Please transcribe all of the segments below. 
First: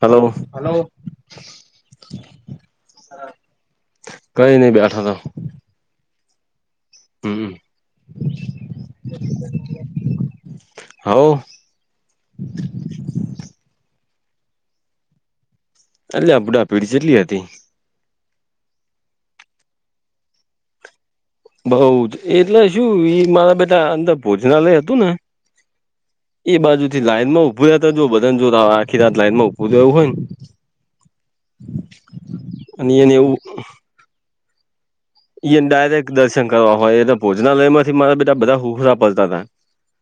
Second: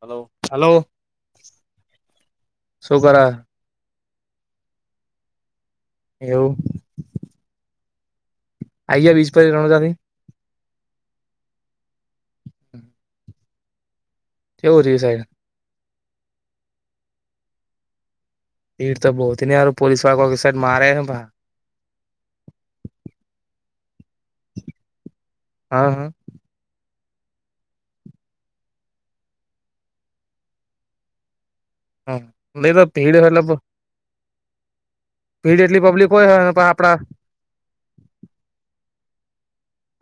Hello હ શું કર કઈ નહી બેઠા તો એવુ હમ્મ આઈએ વીસ પર ત્રણ હજાર ની. હા વો [inaudible] કેવું છે ડિઝાઇન. [unintelligible] આપધ આ પીઢી જેટલી હતી. એ તો બહુથી નેં પોલીસવાળો કોઈક સાડ મારે ને ભા. બઉ જ એટલે શું ઈ મારા બેટા અંદર ભોજનાલય હતું ને. હા હા. એ બાજુ થી લાઈનમાં ઊભું રહેતા જો બધન જો આખી રાત લાાઈનમાં ઊભું એવું હોય ને. હા દે તો અને એને [unintelligible] પો એ એટલી પબ્લિક ડાયરેક્ટ હોય દર્શન ને કરવા આપડા હોય એ તો ભોજનાલય માંથી મારા બા બધા હુખરા પલતા હતા.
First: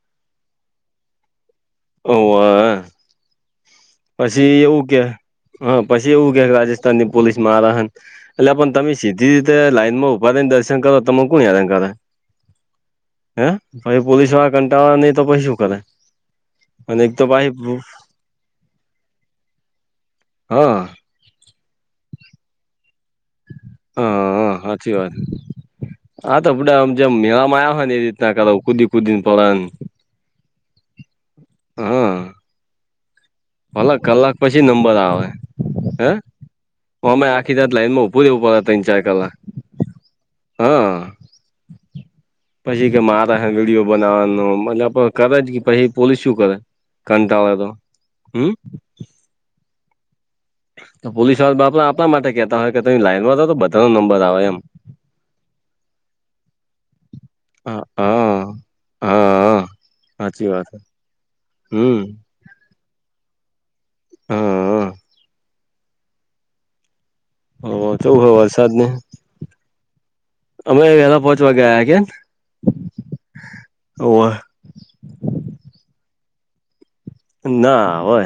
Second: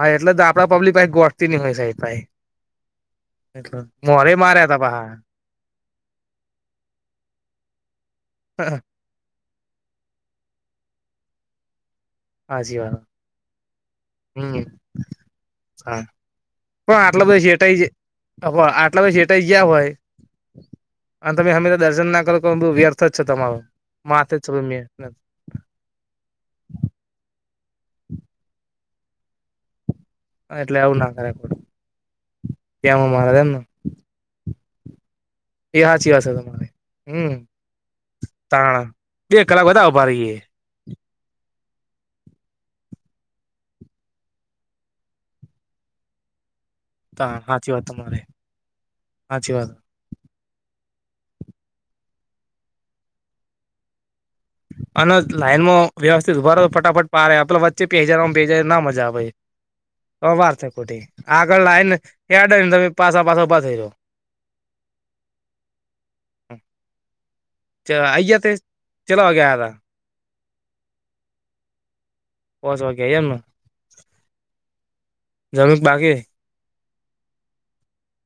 હા એટલે દા આપડા પબ્લિક ભ ગોઠતી નહિ હોય સાઈડ પાહી ઓવે એટ પછી એવું કે હ પછી એવું કે રાજસ્થાનની પોલીસ માં મારા હન એટલે પણ તમે સીધી રીતે લાઈન માં ઉભા રહી ને દર્શન કરો તમે કોઈ હેરાન કરે. હાચી વાત. હે પછી પોલીસ વાળા હમ કંટા વાળા નહી તો પછી શું કરે. હા અને પણ એક તો આટલા બધા પાછી સેટાઈ [unintelligible] તા હોય આટલા બી ચેતાઈ ગયા હોય હા અને તમે હા મેં દર્શન ના કરો તો [unintelligible] માથે જ હા છે હ મેં સાચી વાત. હા તો આપડે આમ જેમ મેળામાં આવ્યા હોય ને એ રીતના કર કુદી કુદી ને પને એટલે આવું ના કરાય. હા. ત્યાં માં મારે ને. અડધો કલાક પછી નંબર આવે. એ હે સાચી વાત છે તમારી અમે હમ આખી રાત લાઈન માં ઉભું રહેવું પડે તીન તાણ ચાર કલાક. બે બધા ઉભા રહીએ હા. પછી કે મારા હે વિડિયો બનાવવાનું મને પણ કરે જ કે પછી પોલીસ શું કરે. કંટાળો આવે તો હમ્મ. હાચી વાત. તો પોલીસ વાળા બાપડા આપણા માટે કેતા હોય કે તમે લાઈન માં રહો તો બધા નો નંબર આવે એમ. અને લાઈનમાં વ્યવસ્થિત ઉભા રહો ફટાફટ પારે પેલો હા વચ્ચે પેજ હા ભજાય ના મજા આવે હા હા સાચી વાર છે વાત ખોટી આગળ લાઈન હમ કેયાડ તમે પાછા પાછ પાસે થઈ જાઓ. હા હા. ઓ ઓછું વરસાદ ને વાગે આયા અમે વહેલા પહોચવા ગયા કે. પહોંચવા ગયા ને જમીન કે બાકી. ના હવે.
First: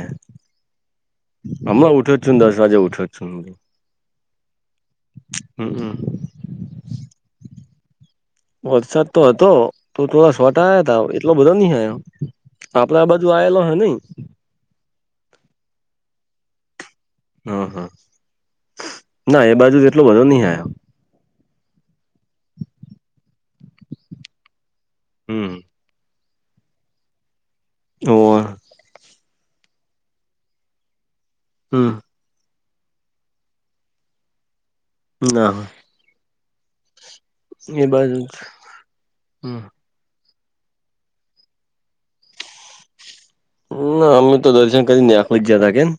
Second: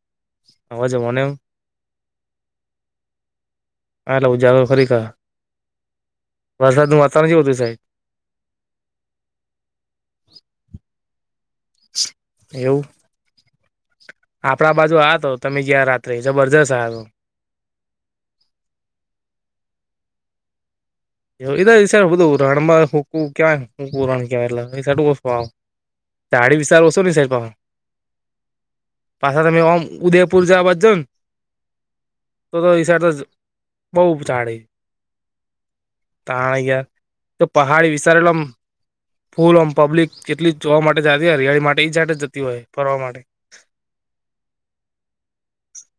આવાજ મનેવ અમાં ઉઠો જ છું દસ વાજે ઉઠું છું. હા એટ ઉજાગર ખરી કા હમ વરસાદનું વાતાવરણ જેવું હતું સાહેબ. વટસાપ તો હતો તો થોડા [unintelligible] હતા એટલો બધો ની અ તો એવું આપડા બાજુ આવેલો નહીં. આપડા બાજુ આવે તો તમે જયાં રાત્રે જબરજસ્ત આવે. હ હા ના એ બાજુ એટલો બધો નહી આવ્યો. [unintelligible] એ તો હિસાબે બધું રણમાં હૂકું કય હકું રણ કેવાય એટલે [unintelligible] હમ દાડી વિસઓ સોધી સાહેબો હો. ઓર પાછા તમે ઓમ ઉદયપુ જવાર જવું હમ્મ. તો તો હિસાબે તો બહુ ચાડે. ના. તાય તો એ પહાડી બાજુ વિસારેલમ ફૂલ ઓન પબ્લિક કેટલી જોવા માટે જતી હરિયાળી માટે એ જટી જતી હોય ફરવા માટે. ના અમે તો દર્શન કરીને નયા પોચયા તા કેમ.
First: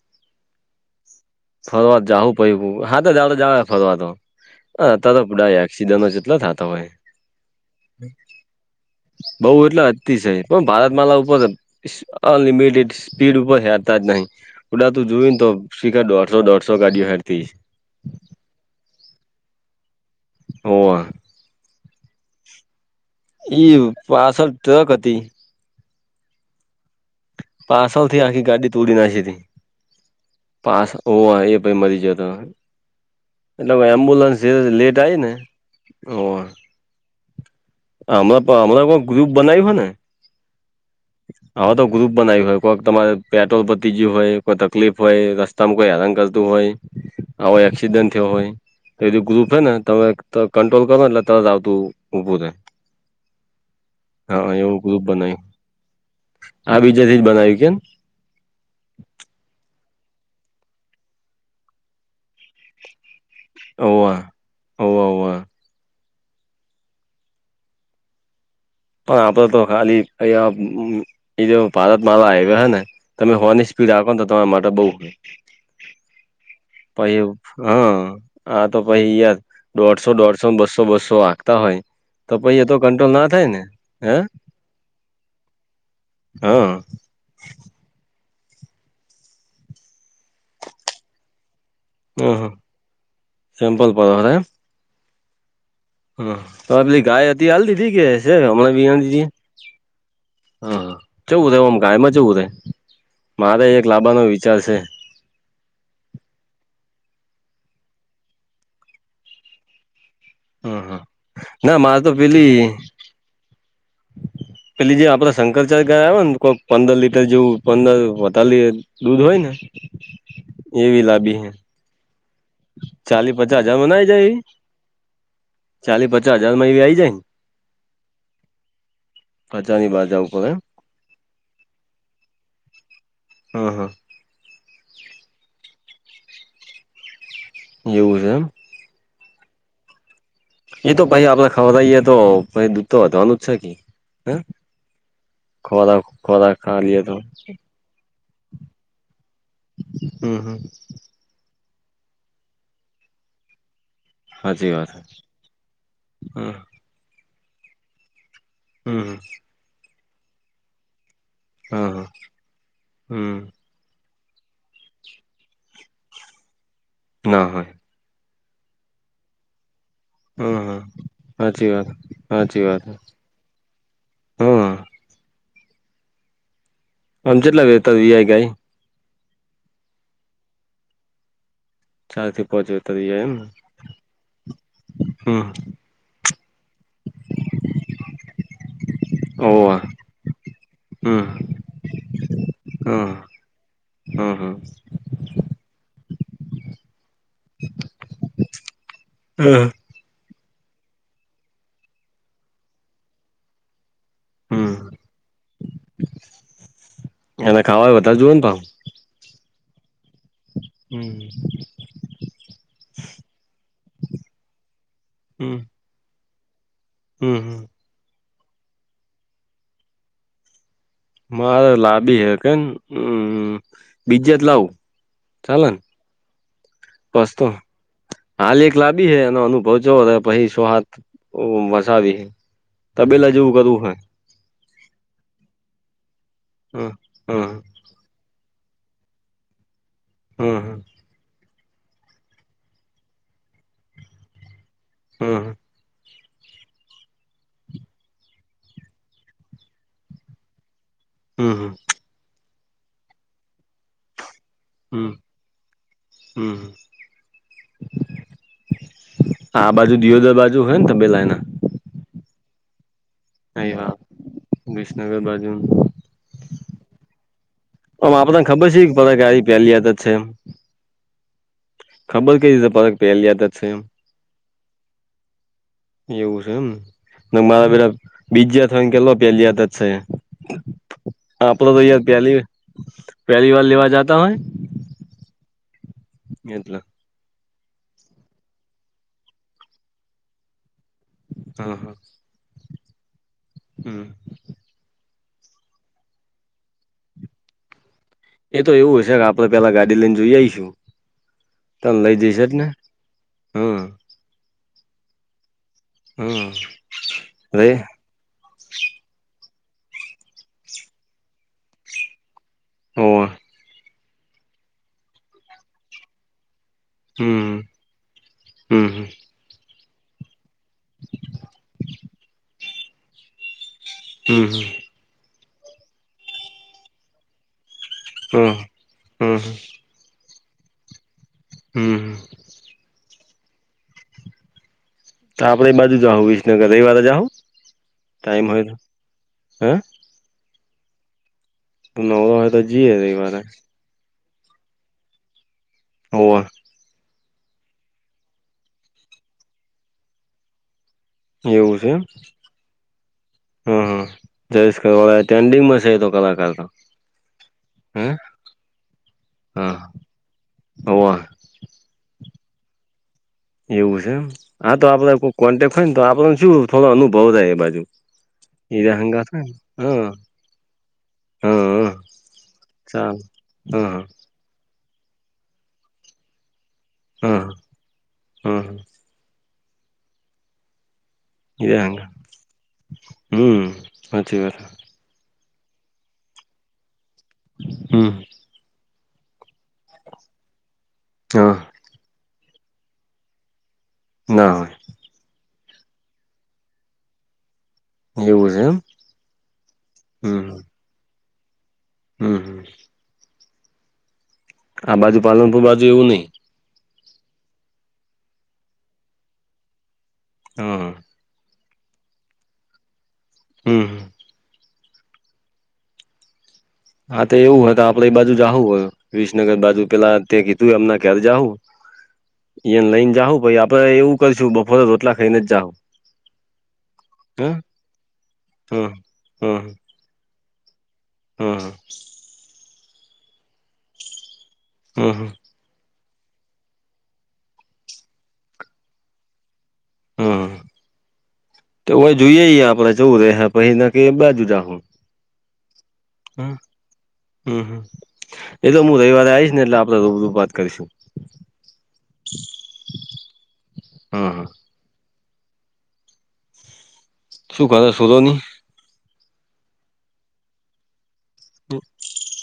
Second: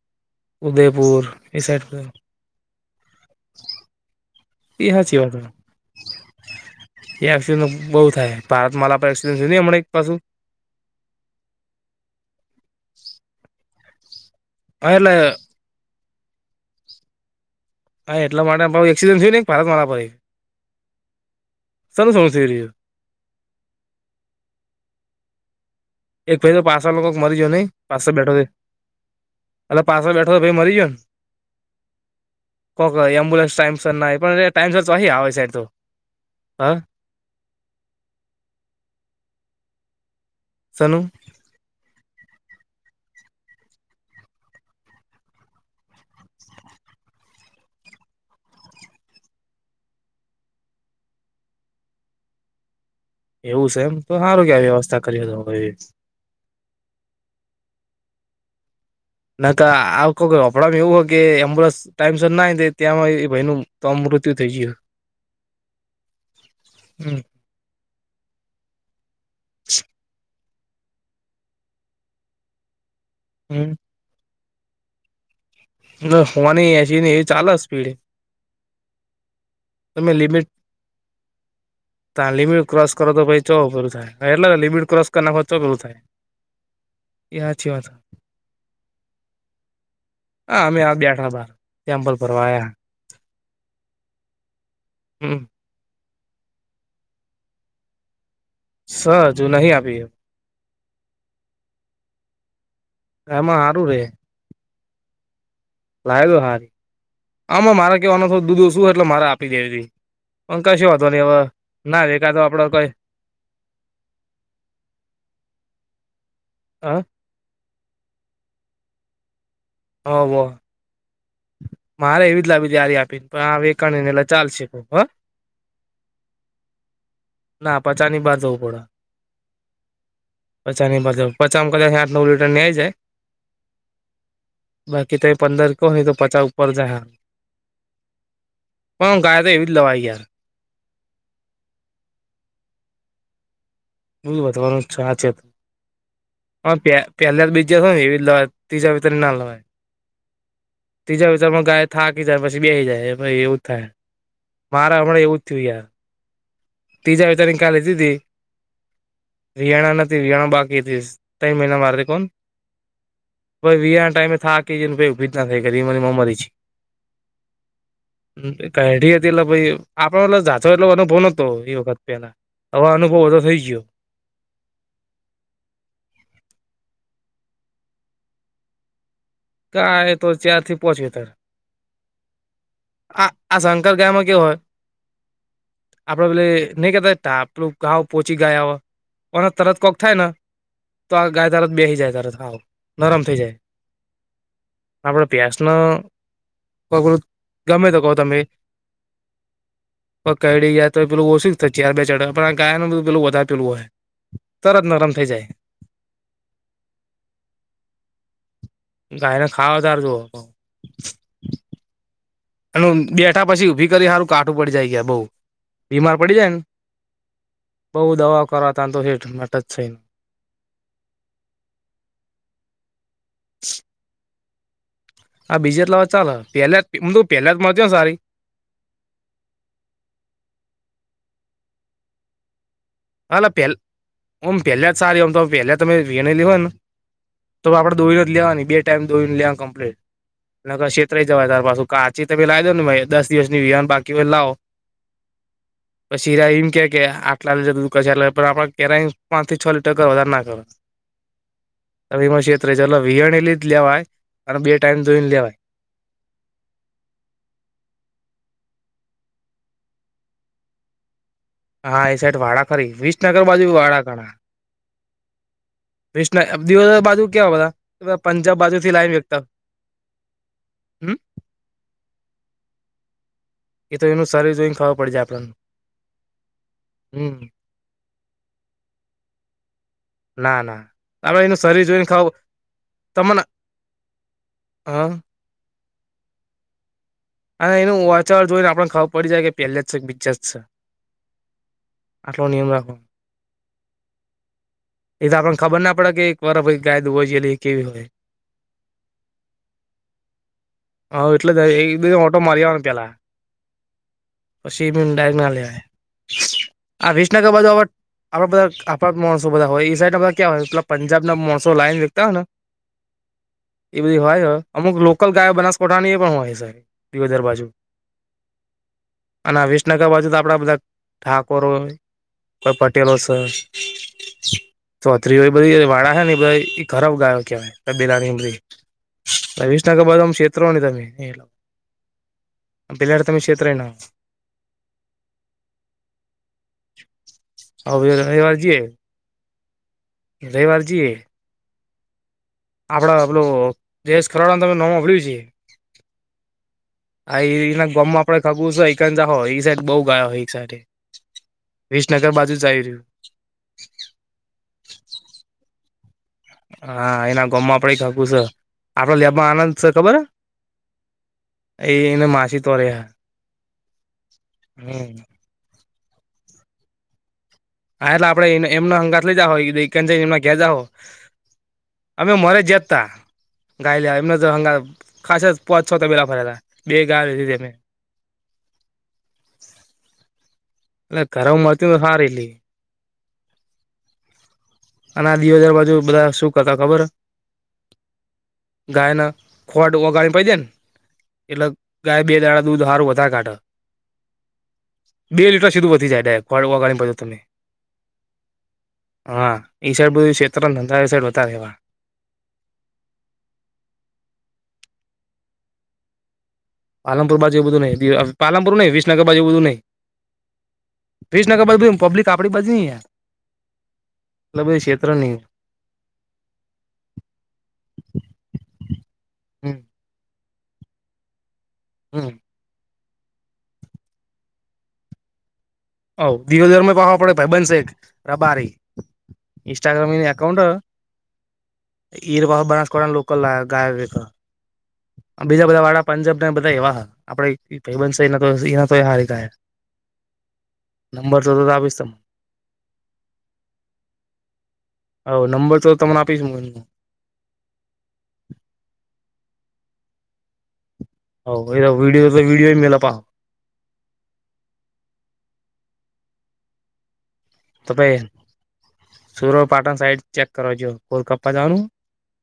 ઉદયપુર. એ સાઈડ ફરવા જાવું પહિહુ હાથે ચાલતે જાવાય ફરવા તો. હ એ અતાર હાચી તો વાત હે. બુડા એક્સિડેનો જેટલો થાતા હોય. એ એક્સિડન્ટ બહુ થાય ભારત મા આપણા એક્સિડન્ટ બઉ એટલે હમણાં બસ. પણ ભારત માલા ઉપર અનલિમિટેડ સ્પીડ ઉપર હેરતા જ નહી. હા ઉદતું એટલે જોયું ને તો શીખ દોઢસો દોઢસો ગાડીઓ હેરતી હશે હા એટલે માટે પડ એસડન્ટ થયું ભારત મા પાય. હોવા. ચાલુ સૌથી રહ્યો ઈ પાછળ ટ્રક હતી. એક પહેલે પાછળ પાચ સા લોકો મરી જયો નહી પાછળ પાછળથી બેઠો આખી છે. ગાડી તોડી નાખી હતી. એ પાછળ બેઠો ભાઈ મરી ગયો પાસ ને. હોવે એ ભાઈ મરી ગયો તો કોક એમ્બુલન્સ ટાઈમ એટલે સર ન આઇ એમ્બ્યુલન્સ પણ જે ટાઈમ સર તો લેટ થોડી આવી આવે ને છે અક તો. હોવે. હા હમણાં પણ હમણાં કોઈ ગ્રુપ બનાવ્યું હેને. શેનું હવે તો ગ્રુપ બનાવ્યું હોય કોઈક તમારે પેટ્રોલ પતી ગયું હોય કોઈ તકલીફ હોય રસ તમ કોઈ હેરાન કરતું હોય આવો એક્સિડન્ટ થયો હોય. એ ગ્રુપ હોય ને તમે ક કંટ્રોલ કરોને એટલે તરત આવતું ઊભું રે. એવું છે એમ તો હારું કેવય એવું ગ્રુપ વ્યવસ્થા કરીયે તો બનાવ્યું પછી. આ બીજા થી જ બનાવી કેમ. ના કા આવ કોઈ લફડા ને એવું હોય કે એમ્બ્યુલન્સ ટાઈમ સર નાે ત્યાં ભાઈ નું તોમ હોવા મૃત્યુ થઇ જીવ. હોવા હોવા પણ આપણે તો ખાલી અહીંયા એ જે ભારત માલા હાઈવે હે ને. તમે હો ની હમ સ્પીડ રાખો ને તો તમા માટે બહુ ન હોની એસી ની એ ચાલે સ્પીડ. હા તો ભઈ યાર. તમે દોઢસો લિમિટ દોઢસો બસો બસો હાકતા હોય તો ભઈ તો કંટ્રોલ ના થાય ને. હે હ એટલે લિમિટ ક્રોસ કરના લા ચો થાય. હા એ હાચી વાત આ અમે આ બેઠા બાર. ટેમ્પલ હા ભરવા હા આયા સિમ્પલપડે હે એમ. હમ. હ આપણી ગાય હતી એ આલ દીધી કે છે હમણાં સ વિયાણી તી હજુ નહીં આપી હ ચેવુ રે આમ ગાયમાં ચેવું રે એમાં મારે સારું એક રે લાંબાનો વિચાર છે. લાયો તો હાર આમાં મારે કેવાનો દૂધો ઓશું એટલે મારે આપી દેવી. અ હમ કશું હમ. વાઘો નહી હવે મારે ના તો એકાદો પેલી આપણે તો કોઈ પેલી જે આપણા શંકરચાર્ય ગાય આવે ને કોઈક પંદર હ લીટર જેવું પંદર વધાલી દૂધ હોય ને. હા વ. એવી લાભી હૈ. મારે એવી જ લાવી છે આપીને [inaudible] પણ આ વેકાણ ને એલા ચાલશે હ ચાલીસ પચાસ હજાર માં એવી આઈ જાય ને. ના પચાની બહાર જવું પચા ની બાઘા ઉપર એમ. પચા ની મતલબ પચામાં કદાચ આઠ નવ લીટર આઈ જાય. હા હા. બાકી તમે પંદર કો હોય તો પચા ઉપર જાય હા. એવું છે એમ. પણ ગાય તો એવી જ લવાઈ યાર. એ તો ભઇ આપડે ખવરઈએ તો ભઇ દૂધતો વધવાનું જ છે કી. હમમ વધવાનું છે સાચી વાત. ખોરાક ખોરાક હા ખાલીએ તો પેલા બીજી હવી એવી જ લવાય તીજે હવેટી ના લવાય. હમમ હમમ. ત્રીજા વિચારમાં ગાય થાકી જાય પછી બેહી જાય પછી એવું થાય. હાચી વાત મારે હે હમણાં એવું જ થયું યાર હા. ત્રીજા વિચારની કાલે દીધી હમ હમ. રિયાણા નથી રિયાણા બાકી હતી. તઇ મેલા હા મારતે હા કોન હમ પછી વીયા ના ટાઈમે થાકી ગઈ ને પછી ઊભી જ ના થઈ એમાં ને એમાં મરી ગઈ. ના હોય. હા કાઈઢી હતી એટલે ભઈ આપડા એ હમ જાતો હમ. એટલો ભો નો તો હાચી એ વાત વખત પેલા અવે અનુભવ બધો થઈ ગયો. તો હા. આમ જેટલા વેતા વીઆઈ ગાય ગાય એ તો ચાર થી પોંચ લીટર. ચારથી પોચ આ આ શંકર ગાયમાં કેવું હોય હમ આપડે પેલી નઈ કેતા તાપલુ ઘાવ પોચી ગયા હો તરત ઓવા કોક થાય ને તો હમ આ ગાય તરત બેહી જાય તરત હાવ નરમ થઈ જાય. હા હા. આપણે ભેશનો કગરુત ગમે તો કહો તમે હમમ. પકડી ગયા તો પેલું ઓછું જ ચાર બે ચઢ પણ આ ગાયનું બ પેલું વધારે પેલું હોય હમ તરત નરમ થઇ જાય. એને ખાવાય વધારે જોયે ને પાહું. ગાય ને ખાવા વધારે જોહ પાછું. હમમ. એનુ બેઠા પછી ઊભી કરવી હારું કાટું પડી જાય કે બઉ બીમાર પડી જાય ને હમમ હમમ. બઉ દવા કરવા ત તો હેઠ માટે જ છેઈને મારે લાવી હે કેમ બીજે જ લાવું આ ચાલે ને બીજે જ લાવે તો ચાલે પેહલા જ હું તું પસ તો પેલા જ મળતી ને સારી હાલ એક લાબી હે એનો અનુભવ જોવો પછી છ સાત વસાવી. તબેલા ના જેવું ન પેલા કરવું હે ઓમ પહેલા જ સારી આમ તો પેલા જ તમે વિયા ને લેવો ને હમ હમ તો આપણે દોઈને જ લેવા બે ટાઈમ દોઈને લેવા કમ્પ્લીટ. હમ નગર ક્ષેત્રઈ જવાય તો પાછું કાચી તમે લાઇ દો ને દસ દિવસની વિહાય ને બાકી હોય લાવો હમમ. પછી રાઈમ કેય કે આટલા ડઝ કજાર ને પણ આપડે પેલા ય પાંચ થી છ લીટર કરે વધારે ના કરે. હમમ હમમ. અને એમાં છેતત્રાઇ જવે વિહાણેલી જ લેવાય અને બે ટાઈમ ધોઈને લેવાય. હમમ. આ બાજુ દિયોદર બાજુ હોય ને તબેેલા ઈના. હા એ સાઈડ વાડા ખરી વિસનગર એ બાજુ હા વાડા ઘણા વિસનગર બાજુ વિસન દિવસ બાજુ કેવા બધા પંજાબ બાજુ થી લાવી વેચતા. અયા તો છે એમ. ખબર કઈ રીતે પરત પહેલ ત જ એમ એ તો એનું શર જોઈને ખર પડે આપણને એવું છે હમ એમ મારા પે બીજી યાતવા કેલો પેલી યાત જ છે. ના ના આપડે એનું આપાલા શરીર દ હજાર જોઈને ખબર પ્યાલી તમને પહેલી વાર લેવા જતા હોય હા એટલે અને એનું વાંચવર જોઈ ને આપણને ખબર પડી જાય કે પહેલા જ છે કે બીજા જ છે. હા હા અટલો નિ એમ રાખો હમ્મ એ તો આપણને ખબર ના પડે કે એક વારફ ગાય દુબો જેલી કેવી હોય. એ તો એવું હશે કે આપડે પેલા ગાડી લઈને જોઈ આવીઈશું હા એટલે એક તમે ઓટો મારી આવવા પેલા પછીી ડના લ હમ આ વિસનગર રે બાજુ આપણા બધા આપણા માણસો બધા હોય એ સાઈડ ના બધા ક્યાય પલા પંજાબ ના માણો લાઈન વેકતા હોયને. [unintelligible] એ બધી હોય અમુક લોકલ ગાય બનાસકોઠાની એ પણ હોય છેવે દર બાજુ હમ્મ અને આ વિસનગર બાજુ તો આપડા બધા ઠાકોરય. કોઈ પટેલો છે. હમ્મ ચોતરીઓ બધી વાળા છે ને ઘર ગાયો હમ હમ કેવાયેલા વિસનગરબાદમ ક્ષેત્રો ને તમે હમ્મ પિલાડ તમે ક્ષેત્ર ન તો આપડે એ બાજુ જા વિસનગર રવિ વારે જા હ ભ રવવાર જીએ હે રવવાર જીએ. તું ન હોય તજી આપડા પેલ દેશ ખરાડા તમે નમડ્યું છે. હો આ એના ગમ માં આપડે ખગુંર છે એક જાખો એ સાઈડ બઉુ ગાય હોય એક સાઈડ એવું છેમ. વિસનગર બાજુ જ આવી રહ્યું હા હા જશળ્રેન્ડિંગમાં છે તો કલાકાર તો હા એના ગમમાં આપડ હે ખાકું છે આપડો લેબમાં આનંદ હા છે ખબર હોવ એ એને માછી તોરે્યા એવું છે આ તો આપડે કોઈ કોન્ટેક્ટ હોય ને તો આપડને શું થોડો અનુભવ થાય એ બાજુ હા એટલે આપડે એમનો હીરા અંગાત હંગાથ લઈ જ હોય ને હો હા એમના ઘે જા હો હા હા અમે મરે જ ત ચાલ હા ગાય લ એમને તો હંગ ખાસ જ પોચ છો તબેલા ફરેલા બે ગા લી તને હમ હા એ ખરાબ માત સાર એલી હમ સાચી કથ અને આ દીવ હજાર બાજુ બધા શું કરતા ખબર હમ્મ ગાય ના ખોટ ઓગાણી પ દે ને હા એટલે ગાય બે દાડા દૂધ સારું વધારે કાઢા ના બે લીટર સુીધું વધી જાય ડાયગાડી પડે તમને એવું છે એમ એ સાઈડ બધી હમ્મ ક્ષત્ર ધંધા એ સાઈડ હો હતા ર રહેવા હમ્મ આ બાજુ પાલનપુ બાજુ એવું નહી. પાલનપુર બાજુ એ બધું નઈ પાલનપુર નઈ વિસનગર બાજુ એ બું નઈ. [unintelligible] વિજનગર બધી પબ્લિક આપડી બાજુ નહી યાર. હમ્મ. મતલબ એ ક્ષેત્ર ની. હા તો એવું હો આપડે એ બાજુ જહુ વિસનગર હમ બાજુ પેલા તે કીધું એમના કયારે જાવું. હમ એન લઈને જાઉ જાહુ પહિ આપડે એવું કરીશું બફોરે રોટલા ખાઈને જ જાવ. ઓ ધીરો ધર પાવા પડે ભાઈ બનસેક રબારી હ ઇન્સ્ટાગ્રામની એકાઉન્ટ હે. હમ્મ. ઈરવા બનાસકોળા ના લોકલ ગાય એક હમ્મ હમ્મ. બીજા બધા વાળા પંજાબ ને બધા એવા હો આપડે ભાઈબંધ એના તો હારી થાહે. હમ્મ, તો આપીશ હોય તમને જોઈએ આપડે જેવું રે પહ ના કે બાજુ રાખો. હવ નંબર તો તમને આપીશ હું એ. હમ્મ હ એ તો હું રવિવારે આવીઈશ ને એટલે આપડે રૂબરૂ વાત કરીશું. હવ એ વિડીયો તો વિડીયો મેયલા તા. હા હા. શું તો કરે ભાઈ સુરોની સુર પાટણ સાઈડ ચેક કરજો કોલ કપ્પા જવાનું?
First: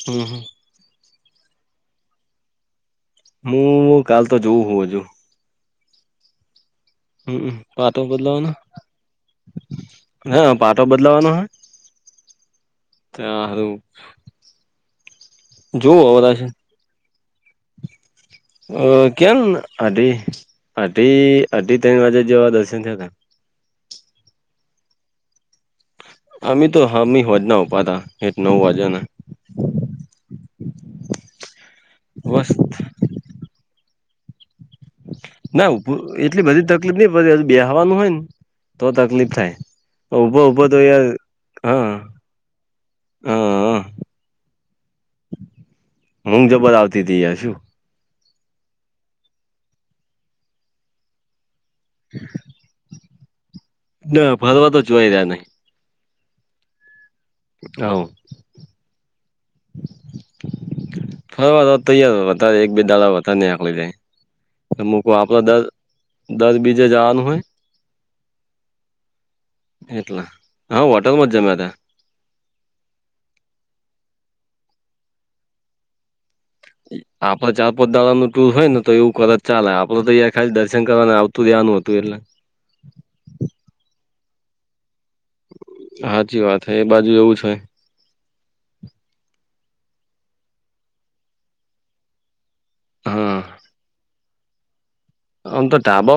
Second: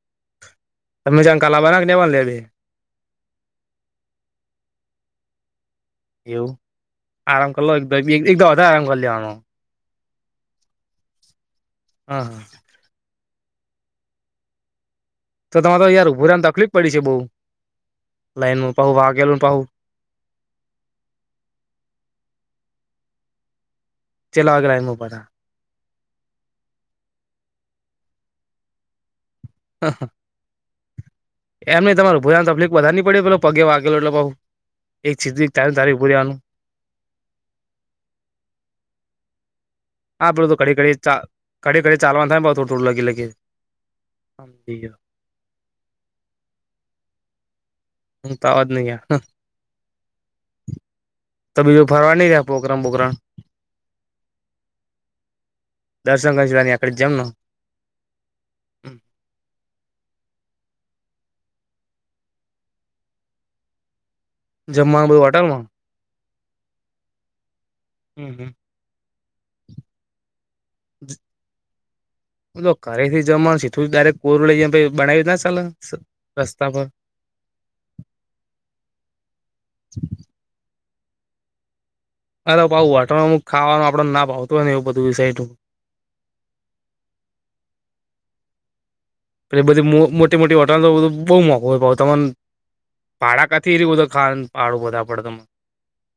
હમ્મ હમ્મ. તમે જેમ કાલા બનાવી લેમ લેવી. હું કાલ તો જોઉ હું હજું. એવું આરામ હમ કરી લો પાટો [inaudible] બદલાવાનો વધારે આરામ કરી લેવાનો. હા પાટો બદલાવાનો હે? હા. ત્યાં એવું. તો તમારે યાર હવે રાશિ ઉભુંરાન તકલીફ પડી છે બઉ, લાઈન પઉ અ કેમ વાકેેલું પઉ. અઢી, અઢી અઢી ત્રણ વાગે જેવા દર્શન થયા હતા. કેટલા વગ લાઇન મ ઉભા હતા? અમ તો હામી હોજના ઊભા તા એક નવ વાજગ ના. એમ નઈ તમાર ઉભો રેવા મ બસ તકલીફ બધાની પડે પેલો પગે વાગેલો એટલે બહું. ના એટલી બધી તકલીફ નહી પડે હજ બે હવાનું હોય ને તો તકલીફ થાય. હા આપડું ઉભો તો ઉભો ઘડી ઘડી યાર ચા ઘડી ઘડી હા ચાલવાનું થાય ને બવ થો થૂું લગી લગી. હા સમજી ગયો. ઉગ જબર આવતી તી યાર શું. ઉગ તો આવાજ નઈ ગયા, તો બીજું ફરવા નઈ ગયા પ્રોગ્રમ પ્રોગ્રણ? ના ભરવા તો જોઈ રહ્યા નહી. દર્શન કરીચીની અકડી જમનો. નવું. ફ તૈયાર હતા એક બે દાડા હતા ને આકલી ને. જમવાનું મુકવા બધું આપડા દર હોટલમાં દર બીજે જવાનું હોય. હમ્મ હમ્મ. એટલા હા હોટલમાં જ જમ્યા તા. ઘરેથી જમાનું સીધું દરેક કોરડે બનાવીયું ચાલ રસ્તા પર. આપડે ચાર પોત દાળ નું ટુર હોય ને તો એવું ખર ચાલે આપડે તો અંયા ખાલી દર્શન કરવાને આવતું રહ્યાનું હતું એટલે. અરે પહુ હોટણમાં ખાવાનું આપડો ના ભવતો હોયને એવું બધું વિશે જો સાચી વાત હે એ બાજુ એવું છે. એટલે બધી મોટી મોટી હોટાલ તો બહુ મોંઘું હોયમ ને. હા પાડા કથી એયું બધું ખ પાાડું બધા પડે તમ. આમતો ધાબો